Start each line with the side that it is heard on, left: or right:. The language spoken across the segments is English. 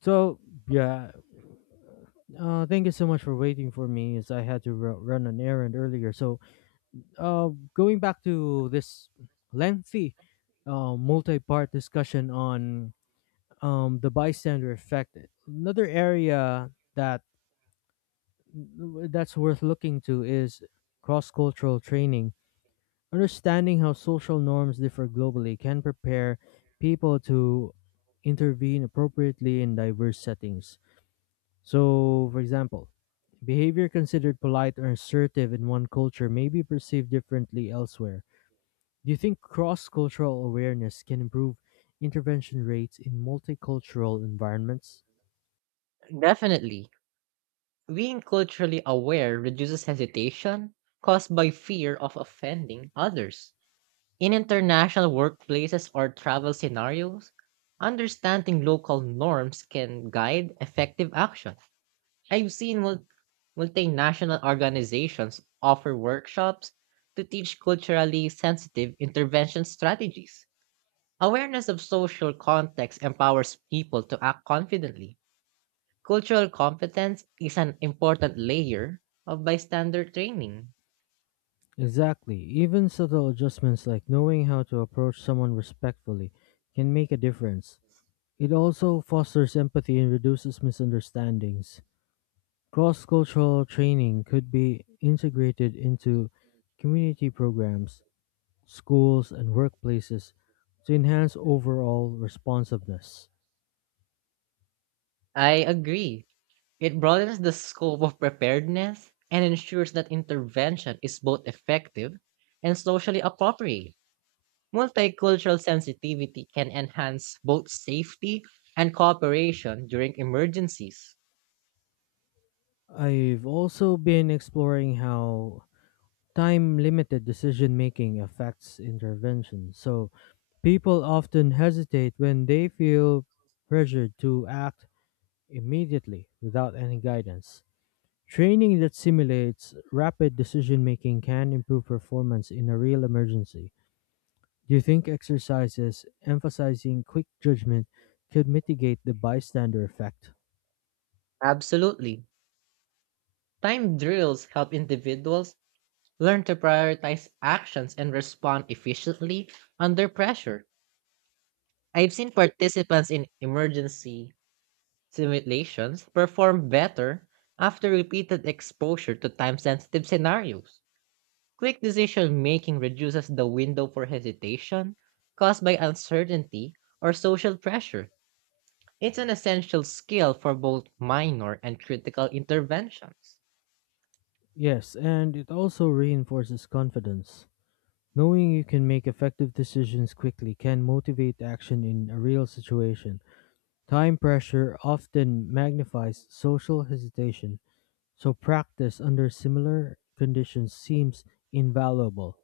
left: So yeah, Thank you so much for waiting for me, as I had to run an errand earlier. Uh, Going back to this lengthy, multi-part discussion on the bystander effect. Another area that's worth looking to is cross-cultural training. Understanding how social norms differ globally can prepare people to intervene appropriately in diverse settings. So, for example, behavior considered polite or assertive in one culture may be perceived differently elsewhere. Do you think cross cultural awareness can improve intervention rates in multicultural environments?
right: Definitely. Being culturally aware reduces hesitation caused by fear of offending others. In international workplaces or travel scenarios, understanding local norms can guide effective action. I've seen multinational organizations offer workshops to teach culturally sensitive intervention strategies. Awareness of social context empowers people to act confidently. Cultural competence is an important layer of bystander training.
left: Exactly. Even subtle adjustments like knowing how to approach someone respectfully can make a difference. It also fosters empathy and reduces misunderstandings. Cross cultural training could be integrated into community programs, schools, and workplaces to enhance overall responsiveness.
right: I agree. It broadens the scope of preparedness and ensures that intervention is both effective and socially appropriate. Multicultural sensitivity can enhance both safety and cooperation during emergencies.
left: I've also been exploring how time limited decision making affects intervention. So people often hesitate when they feel pressured to act immediately without any guidance. Training that simulates rapid decision making can improve performance in a real emergency. Do you think exercises emphasizing quick judgment could mitigate the bystander effect?
right: Absolutely. Time drills help individuals learn to prioritize actions and respond efficiently under pressure. I've seen participants in emergency simulations perform better after repeated exposure to time sensitive scenarios. Quick decision making reduces the window for hesitation caused by uncertainty or social pressure. It's an essential skill for both minor and critical interventions.
left: Yes, and it also reinforces confidence. Knowing you can make effective decisions quickly can motivate action in a real situation. Time pressure often magnifies social hesitation, so practice under similar conditions seems invaluable.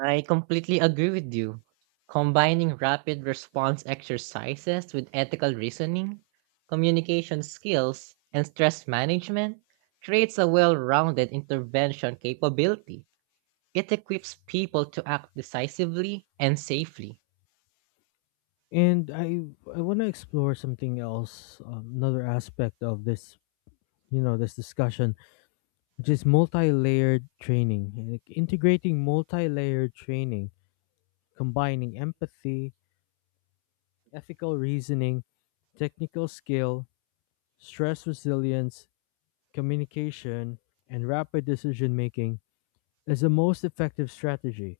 right: I completely agree with you. Combining rapid response exercises with ethical reasoning, communication skills, and stress management creates a well rounded intervention capability. It equips people to act decisively and safely.
left: And I want to explore something else, another aspect of this, this discussion, which is multi-layered training, like integrating multi-layered training combining empathy, ethical reasoning, technical skill, stress resilience, communication, and rapid decision making is the most effective strategy.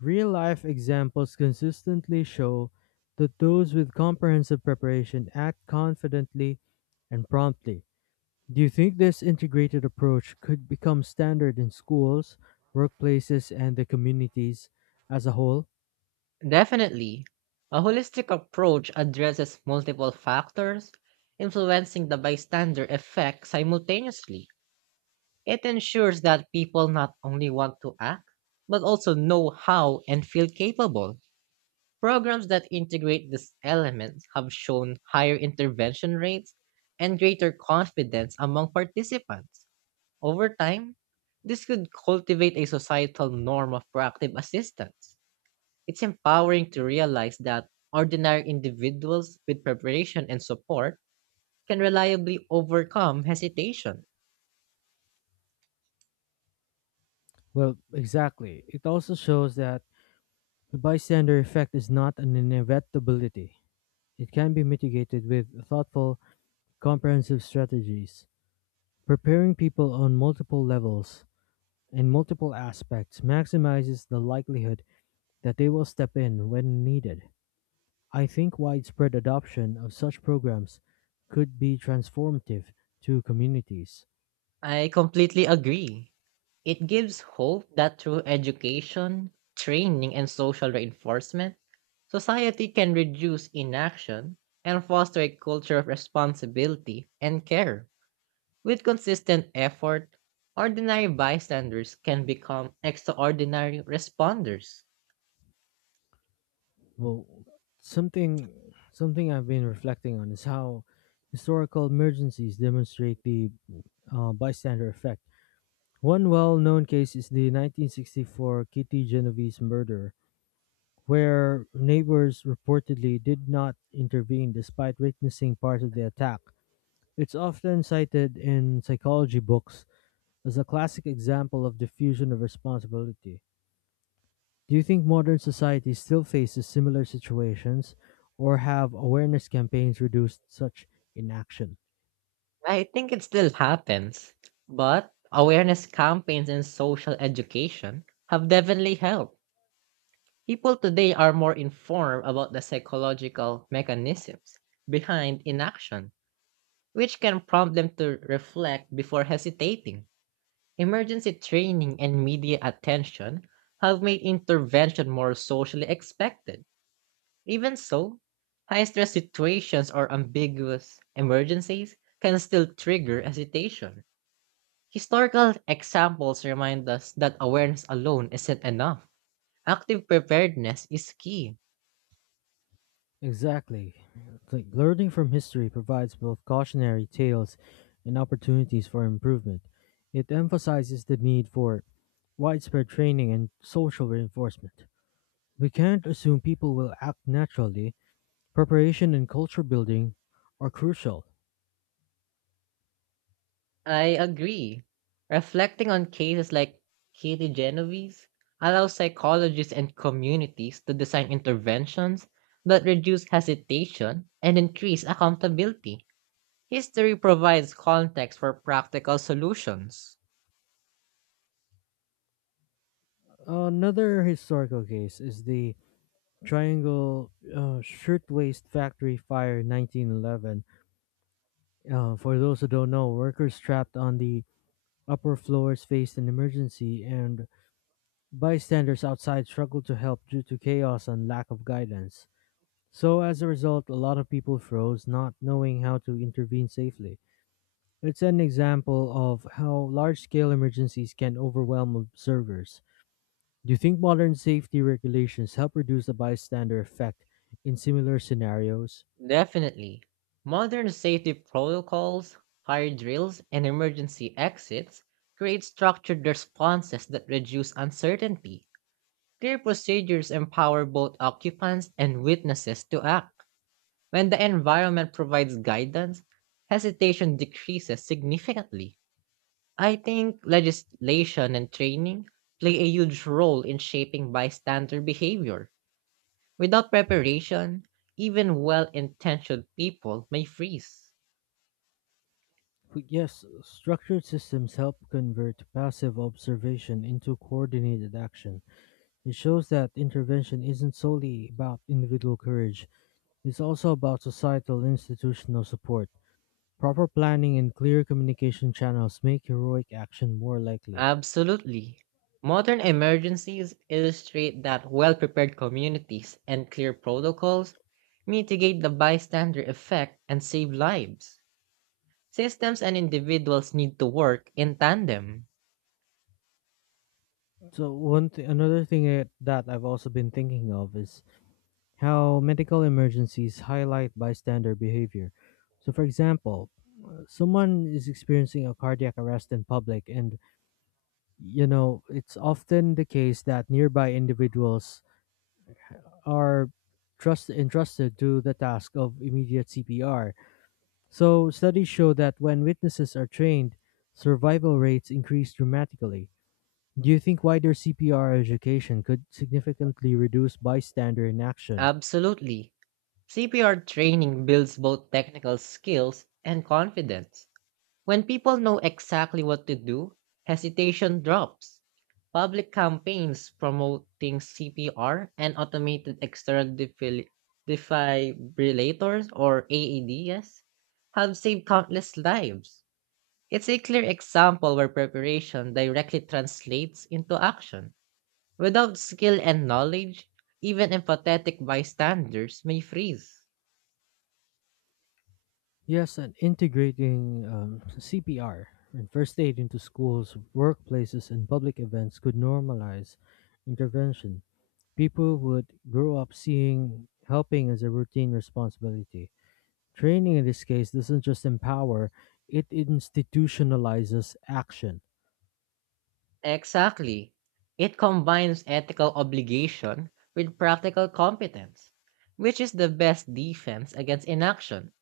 left: Real life examples consistently show that those with comprehensive preparation act confidently and promptly. Do you think this integrated approach could become standard in schools, workplaces, and the communities as a whole?
right: Definitely, a holistic approach addresses multiple factors, influencing the bystander effect simultaneously. It ensures that people not only want to act, but also know how and feel capable. Programs that integrate these elements have shown higher intervention rates and greater confidence among participants. Over time, this could cultivate a societal norm of proactive assistance. It's empowering to realize that ordinary individuals with preparation and support can reliably overcome hesitation.
left: Well, exactly. It also shows that the bystander effect is not an inevitability. It can be mitigated with thoughtful, comprehensive strategies. Preparing people on multiple levels and multiple aspects maximizes the likelihood that they will step in when needed. I think widespread adoption of such programs could be transformative to communities.
right: I completely agree. It gives hope that through education, training, and social reinforcement, society can reduce inaction and foster a culture of responsibility and care. With consistent effort, ordinary bystanders can become extraordinary responders.
left: Well, something something I've been reflecting on is how historical emergencies demonstrate the bystander effect. One well-known case is the 1964 Kitty Genovese murder, where neighbors reportedly did not intervene despite witnessing part of the attack. It's often cited in psychology books as a classic example of diffusion of responsibility. Do you think modern society still faces similar situations, or have awareness campaigns reduced such inaction?
right: I think it still happens, but awareness campaigns and social education have definitely helped. People today are more informed about the psychological mechanisms behind inaction, which can prompt them to reflect before hesitating. Emergency training and media attention have made intervention more socially expected. Even so, high stress situations or ambiguous emergencies can still trigger hesitation. Historical examples remind us that awareness alone isn't enough. Active preparedness is key.
left: Exactly. Like learning from history provides both cautionary tales and opportunities for improvement. It emphasizes the need for widespread training and social reinforcement. We can't assume people will act naturally. Preparation and culture building are crucial.
right: I agree. Reflecting on cases like Katie Genovese allows psychologists and communities to design interventions that reduce hesitation and increase accountability. History provides context for practical solutions.
left: Another historical case is the Triangle Shirtwaist Factory Fire 1911. For those who don't know, workers trapped on the upper floors faced an emergency, and bystanders outside struggled to help due to chaos and lack of guidance. So, as a result, a lot of people froze, not knowing how to intervene safely. It's an example of how large scale emergencies can overwhelm observers. Do you think modern safety regulations help reduce the bystander effect in similar scenarios?
right: Definitely. Modern safety protocols, fire drills, and emergency exits create structured responses that reduce uncertainty. Clear procedures empower both occupants and witnesses to act. When the environment provides guidance, hesitation decreases significantly. I think legislation and training play a huge role in shaping bystander behavior. Without preparation, even well intentioned people may freeze.
left: But yes, structured systems help convert passive observation into coordinated action. It shows that intervention isn't solely about individual courage, it's also about societal and institutional support. Proper planning and clear communication channels make heroic action more likely.
right: Absolutely. Modern emergencies illustrate that well prepared communities and clear protocols mitigate the bystander effect and save lives. Systems and individuals need to work in tandem.
left: So another thing that I've also been thinking of is how medical emergencies highlight bystander behavior. So, for example, someone is experiencing a cardiac arrest in public, and you know it's often the case that nearby individuals are trust entrusted to the task of immediate CPR. So, studies show that when witnesses are trained, survival rates increase dramatically. Do you think wider CPR education could significantly reduce bystander inaction?
right: Absolutely. CPR training builds both technical skills and confidence. When people know exactly what to do, hesitation drops. Public campaigns promoting CPR and automated external defibrillators or AEDs have saved countless lives. It's a clear example where preparation directly translates into action. Without skill and knowledge, even empathetic bystanders may freeze.
left: Yes, and integrating CPR and first aid into schools, workplaces, and public events could normalize intervention. People would grow up seeing helping as a routine responsibility. Training in this case doesn't just empower, it institutionalizes action.
right: Exactly. It combines ethical obligation with practical competence, which is the best defense against inaction.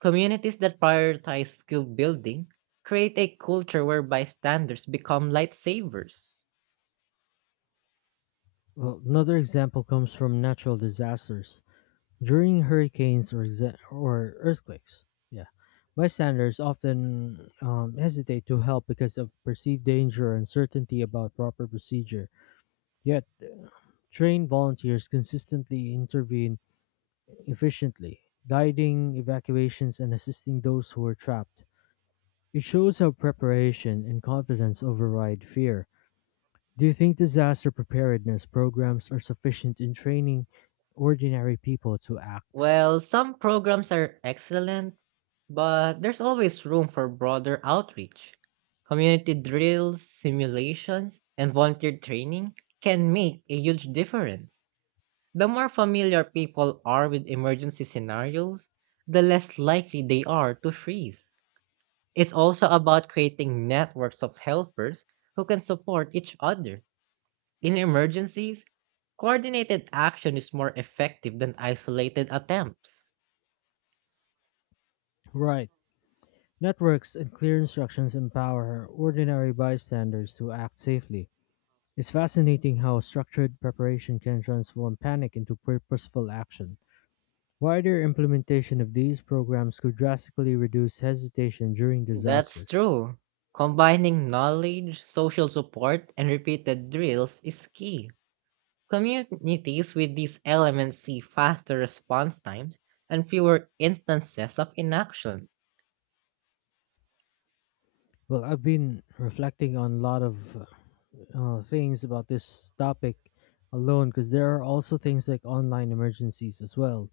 right: Communities that prioritize skill building create a culture where bystanders become lightsabers.
left: Well, another example comes from natural disasters, during hurricanes or or earthquakes. Yeah, bystanders often hesitate to help because of perceived danger or uncertainty about proper procedure. Yet, trained volunteers consistently intervene efficiently, guiding evacuations and assisting those who are trapped. It shows how preparation and confidence override fear. Do you think disaster preparedness programs are sufficient in training ordinary people to act?
right: Well, some programs are excellent, but there's always room for broader outreach. Community drills, simulations, and volunteer training can make a huge difference. The more familiar people are with emergency scenarios, the less likely they are to freeze. It's also about creating networks of helpers who can support each other. In emergencies, coordinated action is more effective than isolated attempts.
left: Right. Networks and clear instructions empower ordinary bystanders to act safely. It's fascinating how structured preparation can transform panic into purposeful action. Wider implementation of these programs could drastically reduce hesitation during
right: That's
left: disasters.
right: true. Combining knowledge, social support, and repeated drills is key. Communities with these elements see faster response times and fewer instances of inaction.
left: Well, I've been reflecting on a lot of things about this topic alone, because there are also things like online emergencies as well,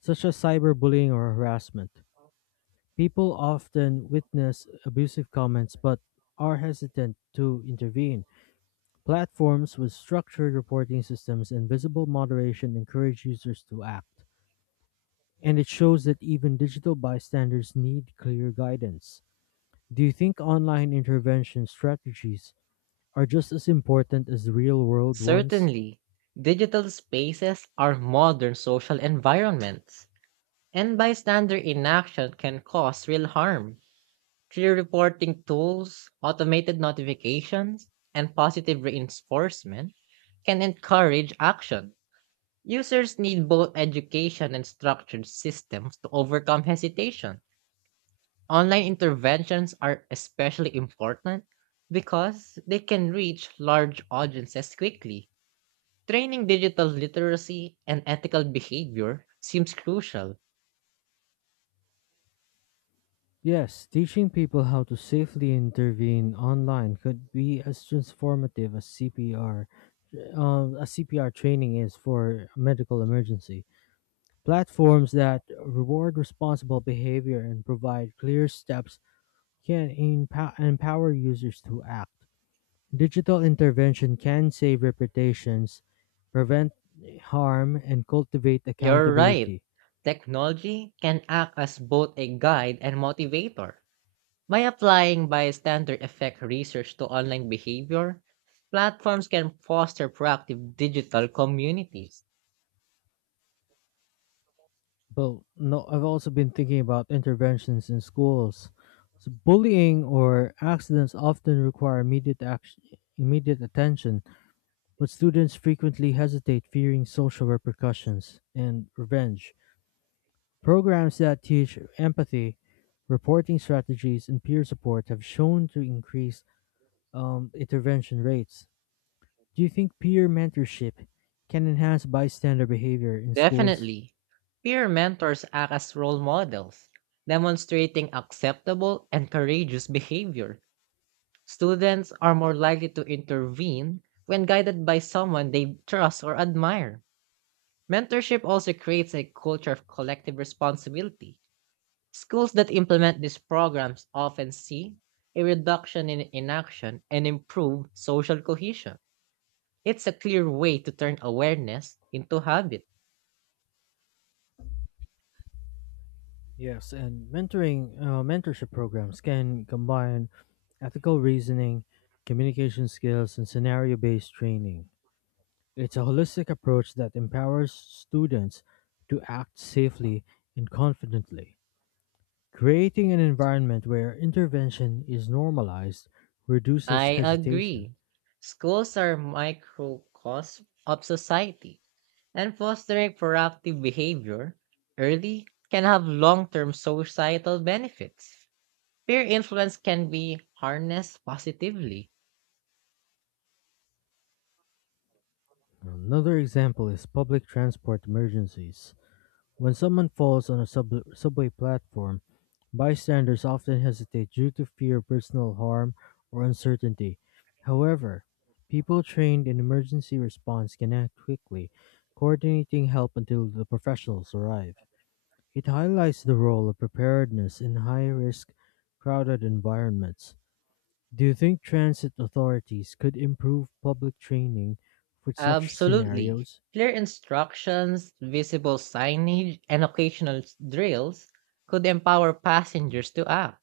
left: such as cyberbullying or harassment. People often witness abusive comments but are hesitant to intervene. Platforms with structured reporting systems and visible moderation encourage users to act. And it shows that even digital bystanders need clear guidance. Do you think online intervention strategies are just as important as real world ones?
right: Certainly, digital spaces are modern social environments, and bystander inaction can cause real harm. Clear reporting tools, automated notifications, and positive reinforcement can encourage action. Users need both education and structured systems to overcome hesitation. Online interventions are especially important because they can reach large audiences quickly. Training digital literacy and ethical behavior seems crucial.
left: Yes, teaching people how to safely intervene online could be as transformative as CPR training is for medical emergency. Platforms that reward responsible behavior and provide clear steps can empower users to act. Digital intervention can save reputations, prevent harm, and cultivate
right: You're right.
left: accountability.
right: Technology can act as both a guide and motivator. By applying bystander effect research to online behavior, platforms can foster proactive digital communities.
left: But no, I've also been thinking about interventions in schools. So bullying or accidents often require immediate action, immediate attention. But students frequently hesitate, fearing social repercussions and revenge. Programs that teach empathy, reporting strategies, and peer support have shown to increase intervention rates. Do you think peer mentorship can enhance bystander behavior in schools?
right: Definitely, peer mentors act as role models, demonstrating acceptable and courageous behavior. Students are more likely to intervene when guided by someone they trust or admire. Mentorship also creates a culture of collective responsibility. Schools that implement these programs often see a reduction in inaction and improve social cohesion. It's a clear way to turn awareness into habit.
left: Yes, and mentoring mentorship programs can combine ethical reasoning, communication skills, and scenario based training. It's a holistic approach that empowers students to act safely and confidently. Creating an environment where intervention is normalized reduces
right: I
left: hesitation.
right: agree. Schools are microcosm of society, and fostering proactive behavior early can have long term societal benefits. Peer influence can be harnessed positively.
left: Another example is public transport emergencies. When someone falls on a subway platform, bystanders often hesitate due to fear of personal harm or uncertainty. However, people trained in emergency response can act quickly, coordinating help until the professionals arrive. It highlights the role of preparedness in high risk, crowded environments. Do you think transit authorities could improve public training for such
right: Absolutely.
left: scenarios?
right: Clear instructions, visible signage, and occasional drills could empower passengers to act.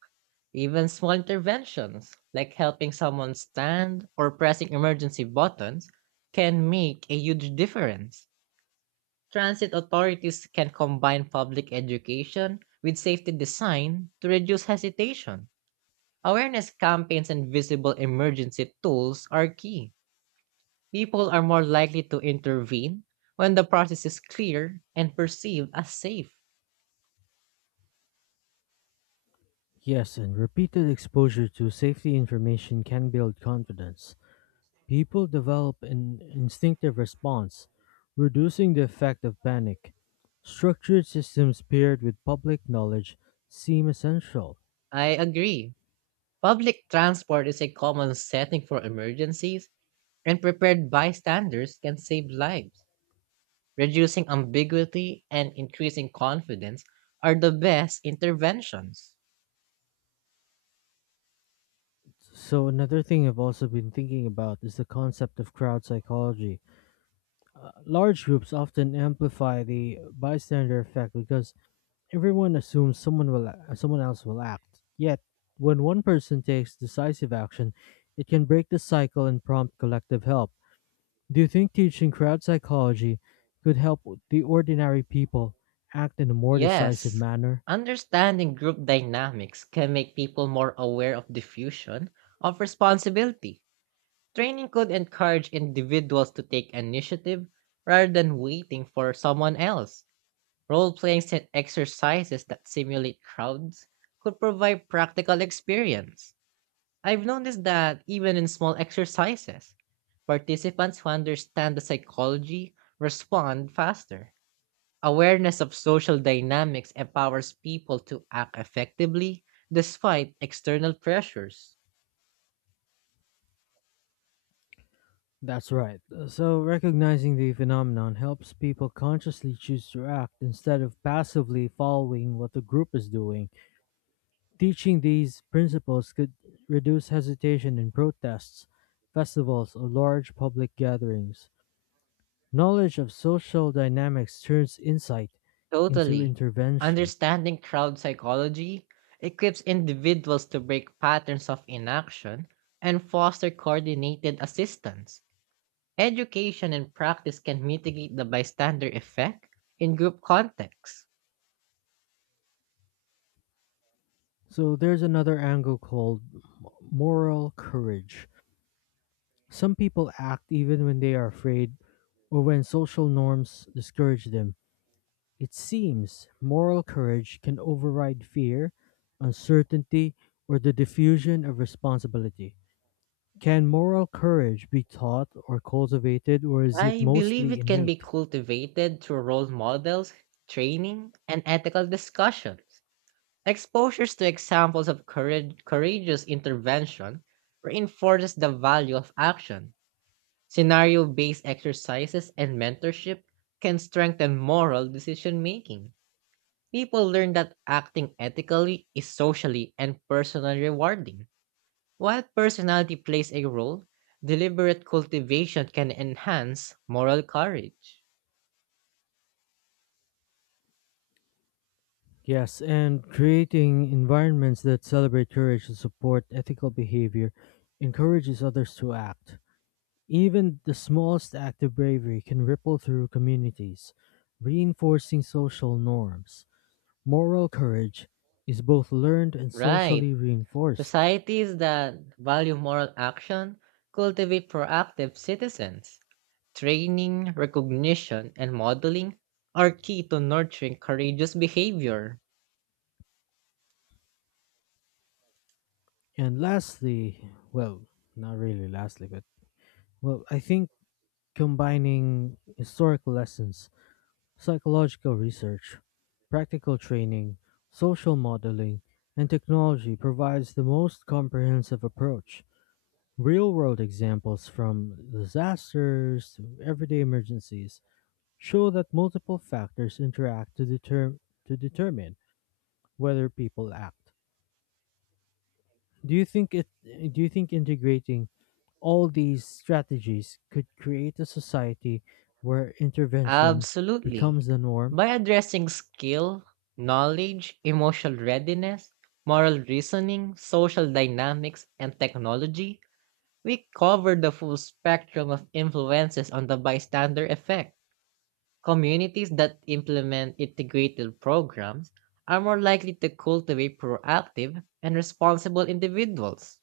right: Even small interventions, like helping someone stand or pressing emergency buttons, can make a huge difference. Transit authorities can combine public education with safety design to reduce hesitation. Awareness campaigns and visible emergency tools are key. People are more likely to intervene when the process is clear and perceived as safe.
left: Yes, and repeated exposure to safety information can build confidence. People develop an instinctive response, reducing the effect of panic. Structured systems paired with public knowledge seem essential.
right: I agree. Public transport is a common setting for emergencies, and prepared bystanders can save lives. Reducing ambiguity and increasing confidence are the best interventions.
left: So, another thing I've also been thinking about is the concept of crowd psychology. Large groups often amplify the bystander effect because everyone assumes someone else will act. Yet, when one person takes decisive action, it can break the cycle and prompt collective help. Do you think teaching crowd psychology could help the ordinary people act in a more decisive
right: Yes,
left: manner?
right: understanding group dynamics can make people more aware of diffusion of responsibility. Training could encourage individuals to take initiative rather than waiting for someone else. Role playing set exercises that simulate crowds could provide practical experience. I've noticed that even in small exercises, participants who understand the psychology respond faster. Awareness of social dynamics empowers people to act effectively despite external pressures.
left: That's right. So, recognizing the phenomenon helps people consciously choose to act instead of passively following what the group is doing. Teaching these principles could reduce hesitation in protests, festivals, or large public gatherings. Knowledge of social dynamics turns insight into
right: Totally.
left: intervention.
right: Understanding crowd psychology equips individuals to break patterns of inaction and foster coordinated assistance. Education and practice can mitigate the bystander effect in group contexts.
left: So there's another angle called moral courage. Some people act even when they are afraid or when social norms discourage them. It seems moral courage can override fear, uncertainty, or the diffusion of responsibility. Can moral courage be taught or cultivated, or is it
right: I believe
left: mostly
right: it can be
left: innate?
right: cultivated through role models, training, and ethical discussions. Exposures to examples of courage, courageous intervention reinforces the value of action. Scenario based exercises and mentorship can strengthen moral decision making. People learn that acting ethically is socially and personally rewarding. While personality plays a role, deliberate cultivation can enhance moral courage.
left: Yes, and creating environments that celebrate courage and support ethical behavior encourages others to act. Even the smallest act of bravery can ripple through communities, reinforcing social norms. Moral courage is both learned and socially
right: Right.
left: reinforced.
right: Societies that value moral action cultivate proactive citizens. Training, recognition, and modeling are key to nurturing courageous behavior.
left: And lastly, well, not really lastly, but well, I think combining historical lessons, psychological research, practical training, social modeling, and technology provides the most comprehensive approach. Real world examples from disasters to everyday emergencies show that multiple factors interact to determine whether people act. Do you think it do you think integrating all these strategies could create a society where intervention
right: Absolutely.
left: becomes the norm?
right: By addressing skill, knowledge, emotional readiness, moral reasoning, social dynamics, and technology, we cover the full spectrum of influences on the bystander effect. Communities that implement integrated programs are more likely to cultivate proactive and responsible individuals.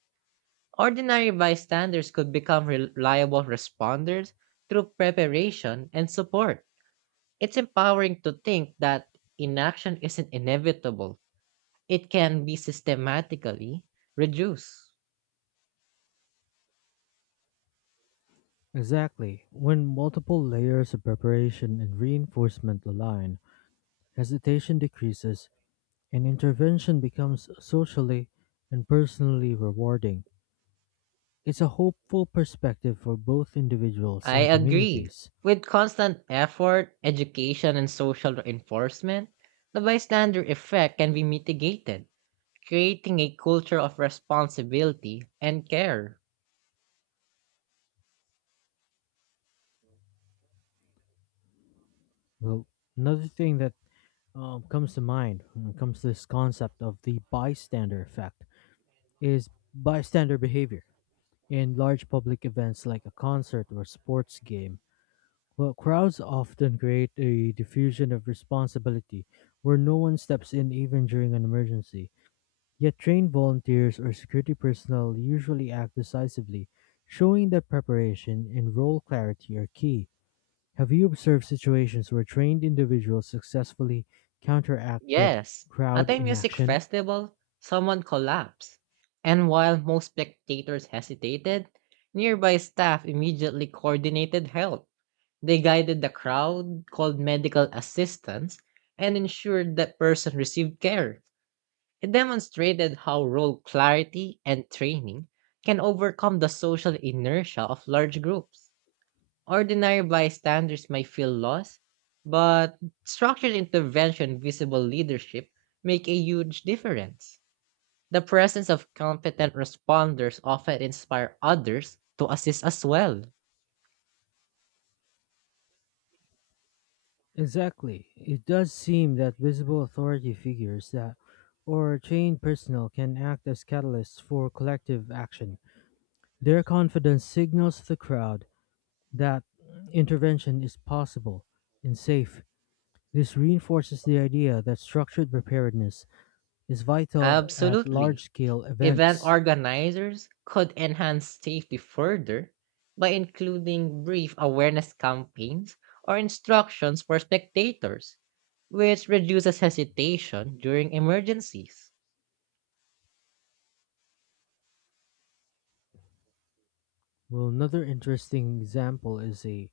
right: Ordinary bystanders could become reliable responders through preparation and support. It's empowering to think that inaction isn't inevitable, it can be systematically reduced.
left: Exactly. When multiple layers of preparation and reinforcement align, hesitation decreases and intervention becomes socially and personally rewarding. It's a hopeful perspective for both individuals
right: I
left: and
right: agree.
left: communities.
right: With constant effort, education, and social reinforcement, the bystander effect can be mitigated, creating a culture of responsibility and care.
left: Well, another thing that comes to mind when it comes to this concept of the bystander effect is bystander behavior. In large public events like a concert or sports game, well, crowds often create a diffusion of responsibility where no one steps in even during an emergency. Yet trained volunteers or security personnel usually act decisively, showing that preparation and role clarity are key. Have you observed situations where trained individuals successfully counteracted
right: Yes, at
left: crowd
right: a music
left: inaction?
right: festival, someone collapsed, and while most spectators hesitated, nearby staff immediately coordinated help. They guided the crowd, called medical assistance, and ensured that person received care. It demonstrated how role clarity and training can overcome the social inertia of large groups. Ordinary bystanders may feel lost, but structured intervention, visible leadership make a huge difference. The presence of competent responders often inspire others to assist as well.
left: Exactly. It does seem that visible authority figures that or trained personnel can act as catalysts for collective action. Their confidence signals the crowd that intervention is possible and safe. This reinforces the idea that structured preparedness is vital at large
right: Absolutely.
left: scale
right: Event
left: events.
right: organizers could enhance safety further by including brief awareness campaigns or instructions for spectators, which reduces hesitation during emergencies.
left: Well, another interesting example is a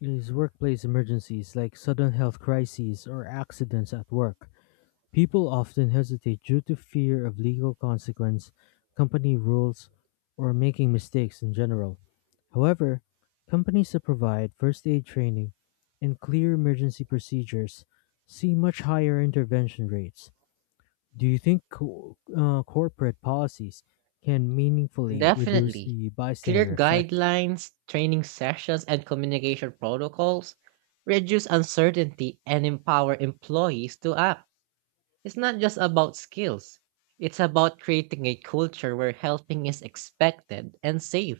left: is workplace emergencies like sudden health crises or accidents at work. People often hesitate due to fear of legal consequence, company rules, or making mistakes in general. However, companies that provide first aid training and clear emergency procedures see much higher intervention rates. Do you think corporate policies can meaningfully reduce
right: Definitely.
left: the
right: Clear
left: bystander effect?
right: guidelines, training sessions, and communication protocols reduce uncertainty and empower employees to act. It's not just about skills, it's about creating a culture where helping is expected and safe.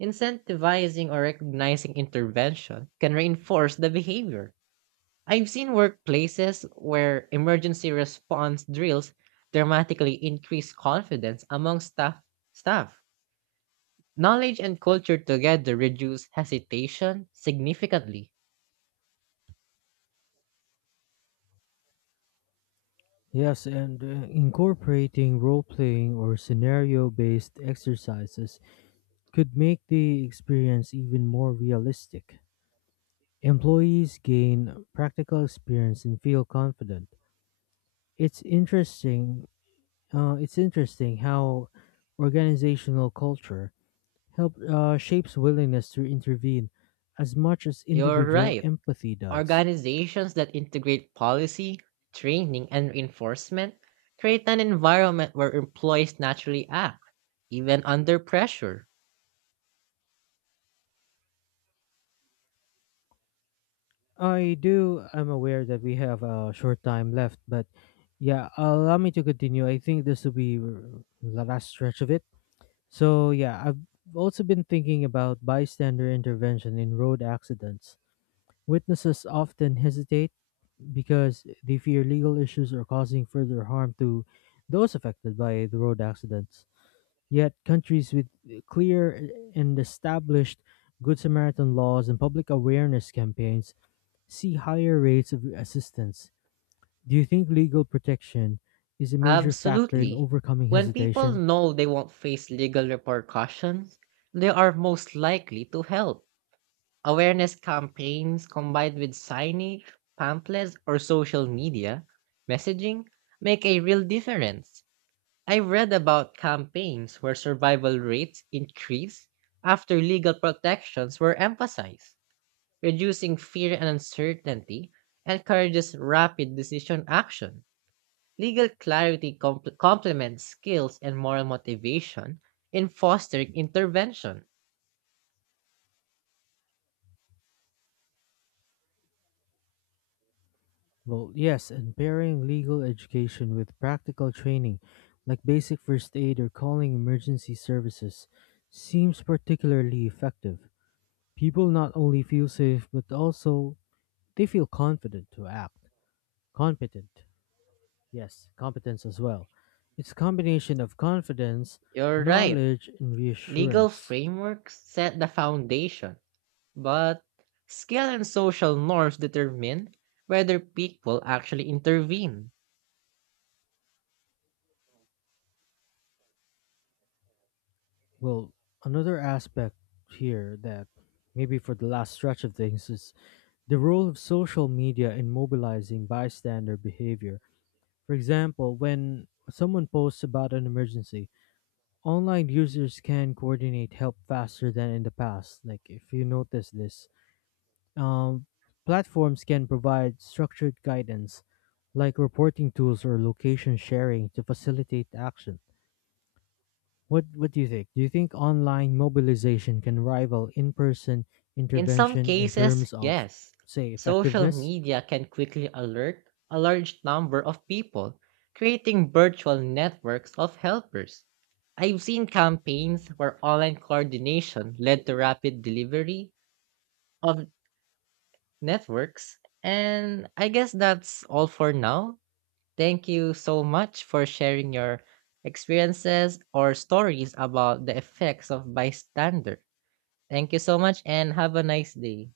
right: Incentivizing or recognizing intervention can reinforce the behavior. I've seen workplaces where emergency response drills dramatically increase confidence among staff. Knowledge and culture together reduce hesitation significantly.
left: Yes, and incorporating role playing or scenario based exercises could make the experience even more realistic. Employees gain practical experience and feel confident. It's interesting. It's interesting how organizational culture help shapes willingness to intervene as much as
right: You're
left: individual
right: right.
left: empathy does.
right: Organizations that integrate policy, training, and reinforcement create an environment where employees naturally act, even under pressure.
left: I do. I'm aware that we have a short time left, but yeah, allow me to continue. I think this will be the last stretch of it. So yeah, I've also been thinking about bystander intervention in road accidents. Witnesses often hesitate because they fear legal issues or causing further harm to those affected by the road accidents. Yet, countries with clear and established Good Samaritan laws and public awareness campaigns see higher rates of assistance. Do you think legal protection is a major factor in
right: Absolutely.
left: overcoming
right: When people
left: hesitation?
right: know they won't face legal repercussions, they are most likely to help. Awareness campaigns combined with signage, pamphlets, or social media messaging make a real difference. I've read about campaigns where survival rates increase after legal protections were emphasized, reducing fear and uncertainty and encourages rapid decision action. Legal clarity complements skills and moral motivation in fostering intervention.
left: Well, yes, and pairing legal education with practical training, like basic first aid or calling emergency services, seems particularly effective. People not only feel safe, but also they feel confident to act. Competent, yes, competence as well. It's a combination of confidence,
right: You're right.
left: knowledge, and
right: Legal
left: reassurance.
right: frameworks set the foundation, but skill and social norms determine whether people actually intervene.
left: Well, another aspect here that maybe for the last stretch of things is the role of social media in mobilizing bystander behavior. For example, when someone posts about an emergency, online users can coordinate help faster than in the past. Like if you notice this, um, platforms can provide structured guidance, like reporting tools or location sharing, to facilitate action. What do you think? Do you think online mobilization can rival in-person
right: In some
left: intervention in
right: cases,
left: terms of
right: yes.
left: say
right: Social
left: effectiveness?
right: media can quickly alert a large number of people, creating virtual networks of helpers. I've seen campaigns where online coordination led to rapid delivery of networks, and I guess that's all for now. Thank you so much for sharing your experiences or stories about the effects of bystander. Thank you so much and have a nice day.